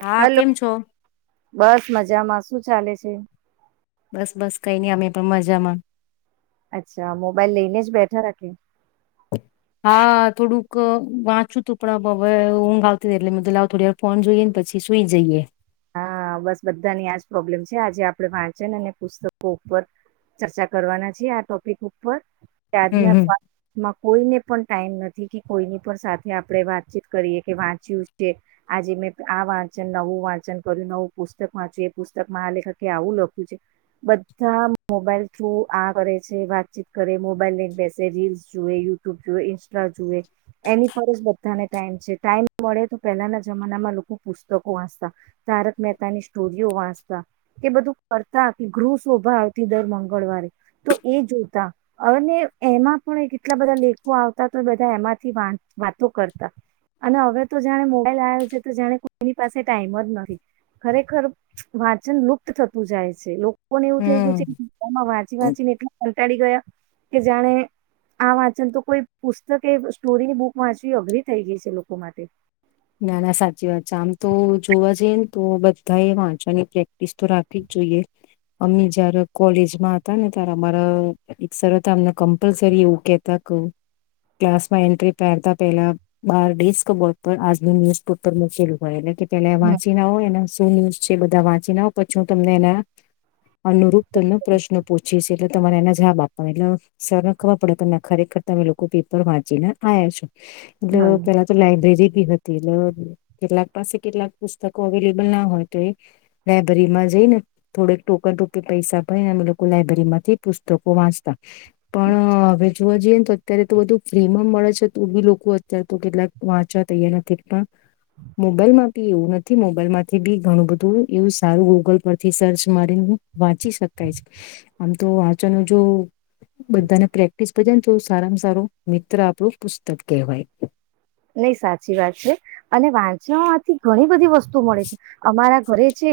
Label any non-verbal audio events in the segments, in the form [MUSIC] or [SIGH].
હા હલો કેમ છો? બસ મજામાં. શું ચાલે છે? બસ બસ કઈ નઈ અમે પણ મજામાં. અચ્છા મોબાઈલ લઈને જ બેઠા રાખે. હા થોડુંક વાંચું તું પણ હવે ઊંઘ આવતી હતી એટલે મધાવ થોડી વાર ફોન જોઈએ ને પછી સુઈ જઈએ. હા બસ બધાની આજ પ્રોબ્લેમ છે આજે આપડણે વાંચન અને પુસ્તકો ઉપર ચર્ચા કરવાના છી આ ટોપિક ઉપર. કે હમ આજના હમ ફમાં કોઈને પણ ટાઈમ નથી કે કોઈની પણ સાથે આપણે વાતચીત કરીએ કે વાંચ્યું છે આજે મેં આ વાંચન નવું વાંચન કર્યું નવું પુસ્તક વાંચ્યું એ પુસ્તકમાં આ લેખકે આવું લખ્યું છે બધા મોબાઈલ થ્રુ આ કરે છે વાતચીત કરે મોબાઈલ લઈને બેસે રીલ્સ જોએ યુટ્યુબ જોુએ ઈન્સ્ટા જોુએ એની પર જ બધાને ટાઈમ છે ટાઈમ મળે તો પહેલાના જમાનામાં લોકો પુસ્તકો વાંચતા. તારક મહેતાની સ્ટોરીઓ વાંચતા કે બધું કરતા કે ગૃહ શોભા આવતી દર મંગળવારે તો એ જોતા અને એમાં પણ કેટલા બધા લેખો આવતા તો બધા એમાંથી વા વાતો કરતા અને હવે તો જાણે મોબાઈલ આવે છે તો જાણે કોઈની પાસે ટાઈમ જ નથી. ખરેખર વાંચન લુપ્ત થતું જાય છે. લો કો પણ એવું થઈ હમ ગયું છે વાત ચી વાચી વાંચીને એટલા કંટાળ ગયા કે જાણે આ વાંચન તો કોઈ પુસ્તક એ સ્ટોરીની બુક વાંચવી અઘરી થઈ ગઈ છે લોકો માટે. ના ના સાચી વાત છે આમ તો જોવા જઈએ ને તો બધા એ વાંચવાની પ્રેક્ટિસ તો રાખવી જ જોઈએ અમી જય્યારે કોલેજમાં હતા ને ત્યારે અમારા એક સર અમને કમ્પલસરી એવું કેતા ક ક્લાસમાં એન્ટ્રી પહેરતા પેલા બાર ડેસ્ક બોર્ડ પર ન્યુઝપેપર મૂકેલું હોય ને કે એલે હમ વાંચી ના હોય એને. શું ન્યૂઝ છે એ બધા વાંચીને આવ પછી હું તમને એના અનુરૂપ તલબ પ્રશ્ન પૂછીસ એટલે તમારે એના જવાબ આપવા એટલે સરખવા પડે તને ખરેખર તમે લોકો પેપર વાંચીને આયા છો. એટલે હા પેલા તો લાઈબ્રેરી [INAUDIBLE] એ કેટલાક પાસે કેટલાક પુસ્તકો અવેલેબલ ના હોય તો એ લાયબ્રેરીમાં જઈને થોડક ટોકન ટોપ પૈસા ભય ને અમે લોકો લાયબ્રેરી માંથી પુસ્તકો વાંચતા. પણ હવે. જોવા જઈએ ને તો અત્યારે તો બધું ફ્રી મા મળે છે તો બી લોકો અત્યારે તો કેટલાક વાંચા તૈયાર નથી પણ મોબાઈલ માં બી એવું નથી મોબાઈલમાંથી બી ઘણું બધું એવું સારું ગૂગલ પરથી સર્ચ મારીને વાંચી શકાય છે આમ તો વાંચવાનું જો બધાને પ્રેક્ટિસ બે ને તો સારામાં સારો મિત્ર આપણું પુસ્તક કહેવાય. નઈ સાચી વાત છે અને વાંચણથી ઘણી બધી વસ્ત તુ મળે છે અમારા ઘરરે છે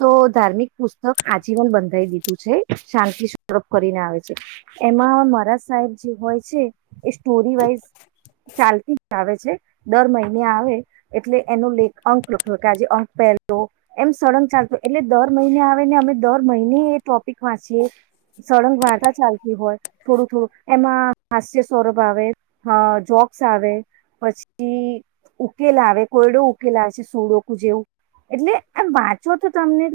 તો ધાર્મિક પુસ્તક આજીવન બંધાઈ દીધું છે શાંતિ સડપ કરીને આવે છે એમાં મારા સાહેબ જે હોય છે. એ સ્ટોરી વાઈઝ ચાલતી આવે છે. દર મહિને આવે એટલે એનો અંક લખ્યો કે આજે અંક પહેલો એમ સળંગ ચાલતો એટલે દર મહિને આવેને અમે દર મહિને એ ટોપિક વાંચીએ સળંગ વાર્તા ચાલતી હોય થોડું થોડું એમાં હાસ્ય સ્વરભ આવે, જોક્સ આવે. પછી ઉકેલ આવે, કોયડો ઉકેલ આવે છે સુળોકું જેવું એટલે આ વાંચો તો તમને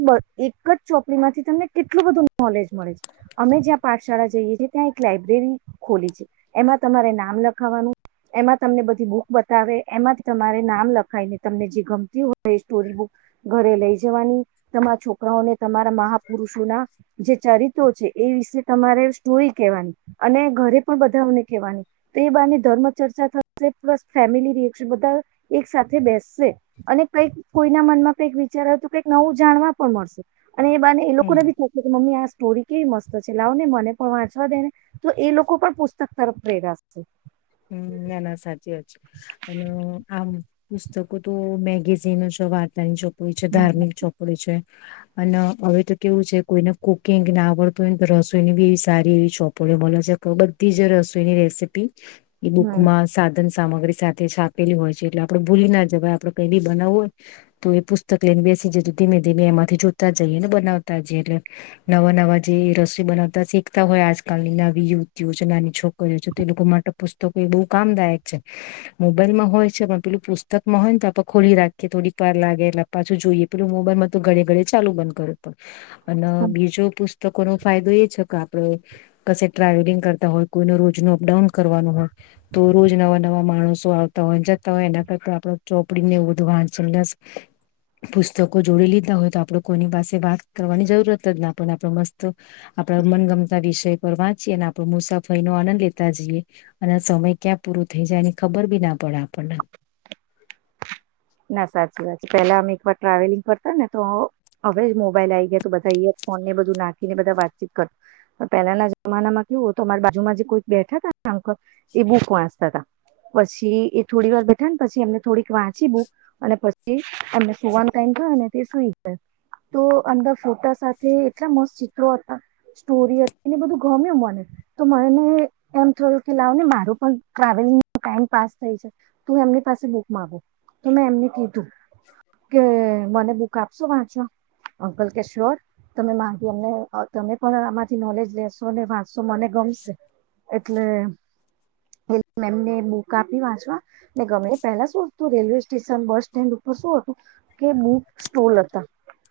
એક જ ચોપડીમાંથી તમને કેટલું બધું નોલેજ મળે છે અમે જ્યાં પાઠશાળા જઈએ છીએ ત્યાં એક લાઈબ્રેરી ખોલી છે એમાં તમારે નામ લખાવાનું એમાં તમને બધી બુક બતાવે એમાંથી તમારે નામ લખાય ને તમને જે ગમતી હોય સ્ટોરી બુક ઘરે લઈ જ જવાની. તમારા છોકરાઓને તમારા મહાપુરુષોના જે ચરિત્રો છે. એ વિષ તમારે સ્ટોરી કવાની અને ઘરે પણ બધાને કહેવાની તો એ બા ની ધર્મ ચર્ચા થ પ્લસ ફેમિલી રિએક્શન બધા એક સાથે બેસશે અને કઈક કોઈના મનમાં કઈક વિચાર હો તો કઈક નવું જાણવા પણ મળશે અને એ બાને એ લોકો હમ ને બી થ કે મમ્મી સ્ટોરી કેવી મસ્ત છે લાવ ને મને પણ વાંચવા દે ને તો એ લોકો પણ પુસ્તક તરફ પ્રેરાસ છે. હમ ના ના સાચી અને આમ પુસ્તકો તો મેગેઝિન છે વાર્તાની છે હમ ધાર્મિક ચોપડી છે. અને હવે તો કેવું છે કોઈને કુકિંગ ના આવડતું હોય ને તો રસોઈની બી એવી સારી એવી ચોપોડી મળે છે બધી જ રસોઈની રેસીપી એ હમ બુકમાં સાધન સામગ્રી સાથે છા આપેલી હોય છે એટલે આપડે ભૂલી ના જવે આપડે કઈ બી બનાવ હોય તો એ પુસ્તક લઈને બેસી જ ધીમે ધીમે એમાંથી જોતા જઈએ ને બનાવતા જઈએ એટલે નવા નવા જે રસીો બનાવતા શીખતા હોય આજકાલની નવી યુવતીઓ છે નાની છોકરીઓ છે તે લોકો માટે પુસ્તકો એ બહુ કામદાયક છે મોબાઈલમાં હોય છે પણ પેલું પુસ્તકમાં હોય ને તો આપે ખોલી રાખીએ થોડીક વાર લાગે એટલે પાછું જોઈએ પેલું મોબાઈલમાં તો ઘડે ઘડે ચાલુ બંધ કરે પણ અને બીજો પુસ્ત તો લોકોનો ફાયદો એ છે કે આપડે ક ટ્રાવેલિંગ કરતા હોય કોઈને રોજ ન અપડાઉન કરવાનું હોય તો રોજ નવા નવા માણસો આવતા હોય જતા હોય એના કરતા આપ ચોપડીને એવું બધું વાંચ પુસ્તકો જોડી લીધા હોય તો આપડ કોઈની પાસે વાત કરવાની જરૂરત જ નાને આપ મસ્ત આપડા મનગમતા વિષય પર વાંચીએ ને આપો મુસાફરી નો આનંદ લેતા જઈએ. અને સમય ક્યાં પૂરો થઈ જાય એની ખબર બી ના પડે આપણને. ના સાચી વાત છે પેલા અમે એક વાર ટ્રાવેલિંગ કરતા ને તો હવે મોબાઈલ આ ગયા તો બધા ઈયરફોન ને બધું નાખીને બધા વાતચીત કર પણ પેહેલાના જમાનામાં કેવું અમારી બાજુમાં જે કોઈ બેઠા તામક એ બુક વાંચતા તા પછી એ થોડી વાર બેઠા ને પછી એમને થોડીક વાંચી બુક અને પછી અમને સવાનો ટાઈમ થયોને સુઈ જાય તો અમદ ફોટા સાથે એટલા મસ્ત ચિત્રો હતા સ્ટોરી હતી એને બધું ગમ મને તો મને એમ થયું કે લાવ ને માર પણ ટ્રાવેલંગ ટાઈમ પા થાય છે તું એમની પાસે બુક મામાંગુ તો મેં એમને કીધું કે મને બ બક આપશો વાંચવા અંકલ કે શ્યોર તમે માથીમને તમે પણ આમાંથી નોલેજ લેશો ને વાંચશો મને ગમશે એટલે મેમને બુક આપી વાંચવા ને ગમે પેલા શું તું રેલવે સ્ટેશન બસ સ્ટેન્ડ ઉપર શું હતું કે બુક સ્ટોલ હતા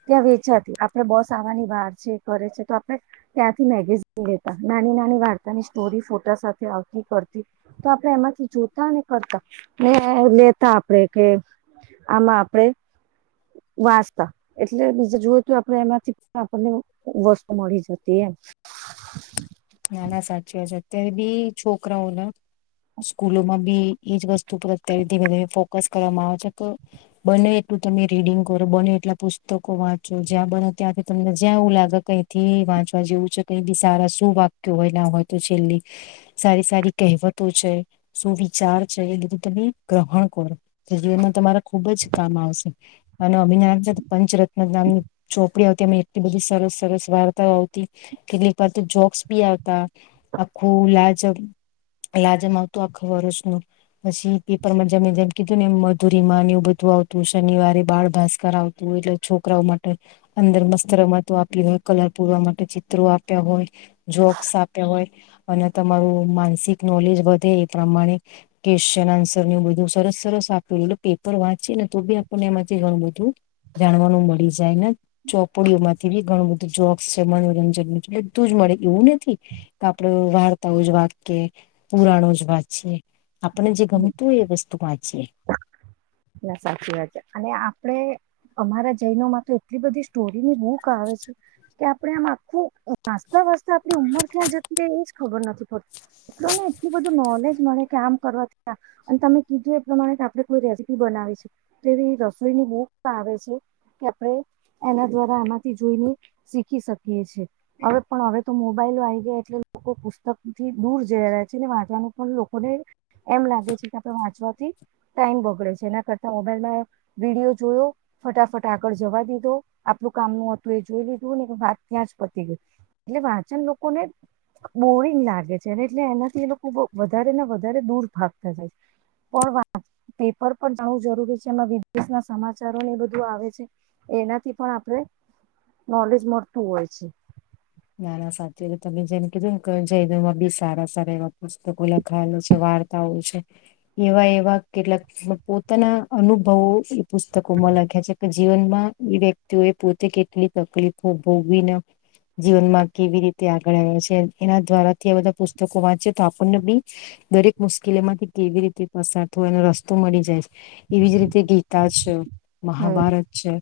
ત્યાં વેચ્યા હતી આપડે બસ આવાની વાર છે કરે છે તો આપડે ત્યાંથી મેગેઝન લેતા નાની નાની વાર ની સ્ટોરી ફોટા સાથે આવતી કરતી તો આપણે એમાંથી જોતા ને કરતા ને લેતા આપે કે આમાં આપણેે વાંચતા એટલે બીજા જોયું તો આપણે એમાંથી પણ આપણને વસ્તુ મળી જતી એમ ના ના સાચી વા છે અત્યારે બી છોકરાઓને સ્કૂલોમાં બી એજ વસ્તુ પર અત્યારે વધ ફોકસ કરવામાં આવે છે કે બને એટલું તમે રીડિંગ કરો બને એટલા પુસ્તકો વાંચો જ્યાં બને ત્યાંથી તમને જ્યાં એવું લાગે કઈથી વાંચવા જેવું છે કઈ બી સારા શું વા કેવાય ના હોય તો છેલ્લી સારી સારી કહેવતો છે સુવિચાર છે એ બીધું તમે ગ્રહણ કરો જીવનમાં તમારા ખુબ જ કામ આવશે અને અભિનાન છે પંચરત્ન નામની ચોપ આવતી અ એટલી બધી સરસ સરસ વાર્તાઓ આવતી કેટલીક વાર તો જોક્સ પી આવતા આખું લાજમ લાજમ આવતું આખ વરજ ન પછી પેપરમાં જેમ જેમ કીધું ને એમ મધુરી માન એવું બધું આવતું શનિવારે બાળ ભાસ્કર આવતું એટલે છોકરાઓ માટે અંદર મસ્ત રમતો આપી હોય કલર પૂરવા માટે ચિત્રો આપ્યા હોય જોક્સ આપ્યા હોય અને તમારું માનસિક નોલેજ વધે એ પ્રમાણે ક્વેશ્ચન આન્સર ન બધું સરસ સરસ આપ્યું એટલે પેપર વાંચીએ ને તો બી આપણને એમાંથી ઘણું બધું જાણવાનું મળી જાય ને ચોપડીઓ માંથી બી ઘણું બધું જોક્સ છે મનોરંજન બધું જ મળે એવું નથી કે આપડ વાર્તાઓ જ વાક કે પુરાણો જ વાતીએ આપણે જે ગમતું હોય એ વસ્તુ વાંચી છે ના સાચી વાત છે અને આપણે અમારા જૈનો માં તો એટલી બધી સ્ટોરીની મૂક આવે છે કે આપણે આમ આખું વાચતા વાસતા આપણી ઉંમર ક્યાં જતી એજ ખબર નથી પડતી એટ ને એટલું બધું નોલેજ મળે કે આમ કરવાથી અને તમે કીધું એ પ્રમાણે કે આપડે કોઈ ર બનાવે છે તોવી રસોઈની બુક આવે છે કે આપણે એના દ્વારા આમાંથી જોઈને શીખી શકીએ છેએ હવે પણ હવે તો મોબાઈલો આવી ગયા એટલે લોકો પુસ્તકથી દૂર જઈ રહ્યા છે ને વાંચવાનું પણ લોકોને એમ લાગે છે કે આપણે વાંચવાથી ટાઈમ બગડે છે જેના કરતા મોબાઈલમાં વિડીયો જોયો ફટાફટ આગળ જવા દીધો આપલું કામનું હતું એ જોઈ લીધું ને વાત ત્યાં જ પતી ગય એટલે વાચન લોકો ને બોરિંગ લાગે છે એટલે એનાથી એ લોકો વધારે ને વધારે દૂર ભાગતા જાય છે પણ પેપર પણ જાવું જરૂરી છે એમાં વિદેશના સમાચારોને બધું આવે છે એનાથી પણ આપણે નોલેજ મળતું હોય છે નાના સાથી તમે જેને કીધું ને જમાં બી સારા સારા એવા પુસ્તકો લખાયેલો છે વાર્તાઓ છે એવા એવા કેટલાક પોતાના અનુભવો પુસ્તકોમાં લખ્યા છે કે જીવનમાં એ વ્યક્તિઓ એ પોતે કેટલી તકલીફો ભોગવી ના જીવનમાં કેવી રીતે તે આગળ આવે્યા છે એના દ્વારાથી બધા પુસ્તકો વાંચીે તો આપણને બી દરેક મુશ્કેલી માંથી કેવી રીતે પસાર થય એનો રસ્તો મળી જાય એવી જ રીતે ગીતા છે હમ. મહહાભારત છે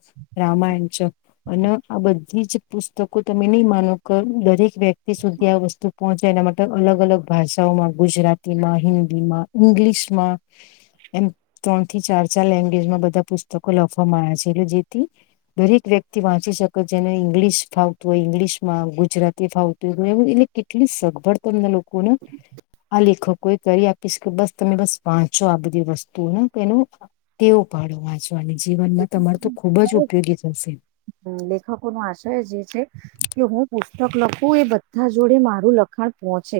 રામાયણચ અને આ બધી જ પુસ્તકો તમે નહી માનો કે દરેક વ્યક્તિ સુધી આ વસ્તુ પહોંચે એના માટે અલગ અલગ ભાષાઓમાં ગુજરાતીમાં હિન્દી માં ઈંગ્લિશમાં એમ ત્રણ થી ચાર ચાર લેંગ્વેજમાં બધા પુસ્તકો લખવામાં આવ્યા છે એટલે જેથી દરેક વ્યક્તિ વાંચી શકે જેને ઈંગ્લિશ ફાવ તો ઇંગ્લિશ માં ગુજરાતી ફાવતું હોય એ એટલે કેટલી સગવડ તમને લોકોને આ લેખકો એ કરી આપીશ કે બસ તમે બસ વાંચો આ બધી વસ્તુઓને કે એનું ટેવું પાાડો વાંચવા અને જીવનમાં તમાર તો ખુબ જ ઉપયોગી થશે લેખકો નો આશય જે છે કે હું પુસ્તક લખું એ બધા જોડે મારું લખાણ પહોંચે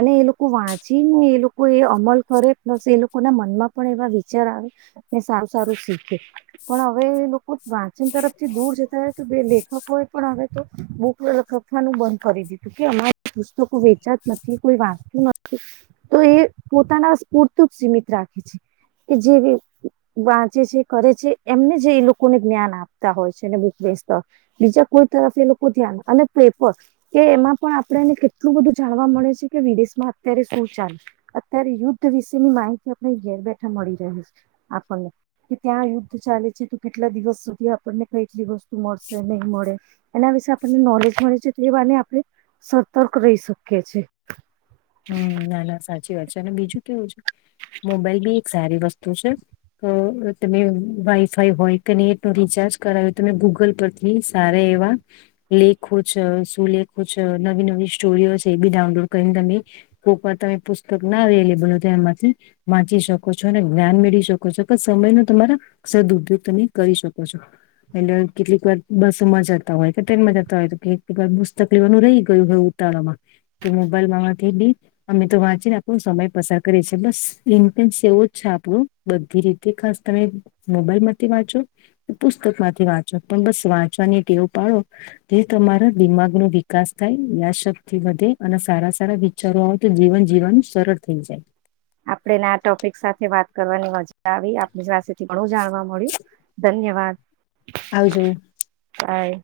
અને એ લોકો વાંચીનને એ લોકો એ અમલ કરે પ્લસ એ લોકો ના મનમાં પણ એવા વિચાર આવે કે સારું સારું શીખે પણ હવે એ લોકો વાંચન તરફ થી દૂર જતા હોય તો બે લેખકો એ પણ હવે તો બુક લખવાનું બંધ કરી દીધું કે અમારે પુસ્તકો વેચા જ નથી કોઈ વાંચતું નથી તો એ પોતાના સ્ફૂરતું જ સીમિત રાખે છે કે જે વાંચે છે કરે છે એમને જે એ લોકોને જ્ઞાન આપે હોય બક વ બીજા કોઈ તરફ એ લોકો ધ્યાન અને પેપર કે એમાં પણ આપણેને કેટલું બધું જાણવા મળે છે કે વિદેશમાં અત્યારે શું ચાલે અત્યારે યુદ્ધ વિશેની માહિતી આપણે ઘેર બેઠા મળી રહી છે આપણને કે ત્યાં યુદ્ધ ચાલે છે તો કેટલા દિવસ સુધી ને ખઈલી ગ મરશે નહીં મરે એના વિશે આપણને નોલેજ મળે છે એ એ વાને આપણે સતર્ક રહી શકીએ છ છેીએ હમ ના ના સાચી વા છે અને બીજું કેવું છે મોબાઈલ બી એક સારી વસ્તુ છે તમે વાઈફાઈ હોય કે નેટ નો રિચાર્જ કરાવો તમે ગૂગલ પરથી સારા એવા લેખો છો સુલેખો છ નવી નવી સ્ટોરીઓ છે એ બી ડાઉનલોડ કરીને તમે કોઈક વાર તમે પુસ્તક ના અલેબલ હો તો એમાંથી વાંચી શકો છો અને જ્ઞાન મેળવી શકો છો કે સમય ન તમારા સદઉદયોગ તમે કરી શકો છો એટલે કેટલીક વાર બસ માં જતા હોય કે ટન માં જતા હોય તો કેક વાર પુસ્તક લેવાનું રહી ગયું હોય ઉતાળામાં તો મોબાઈલમાં અમે તો વાંચીને આપણો સમય પસાર કરીએ છેી બસ ઇન્ એવો છે આપણું બધી રીતે ખાસ તમે મોબાઈલ માંથી વાંચો પુસ્તક માંથી વાંચો પણ બસ વાંચવાની એક એવું પાળો જે તમારા દિમાગ નો વિકાસ થાય વ શક્તિ વધે અને સારા સારા શરૂ હો તો જીવન જીવાનું સરળ થઈ જાય આપડેને આ ટોપિક સાથે વાત કરવાની મજા આવી આપની [UNINTELLIGIBLE] ઘણું જાણવા મળ્યું ધન્યવાદ આવજો હાય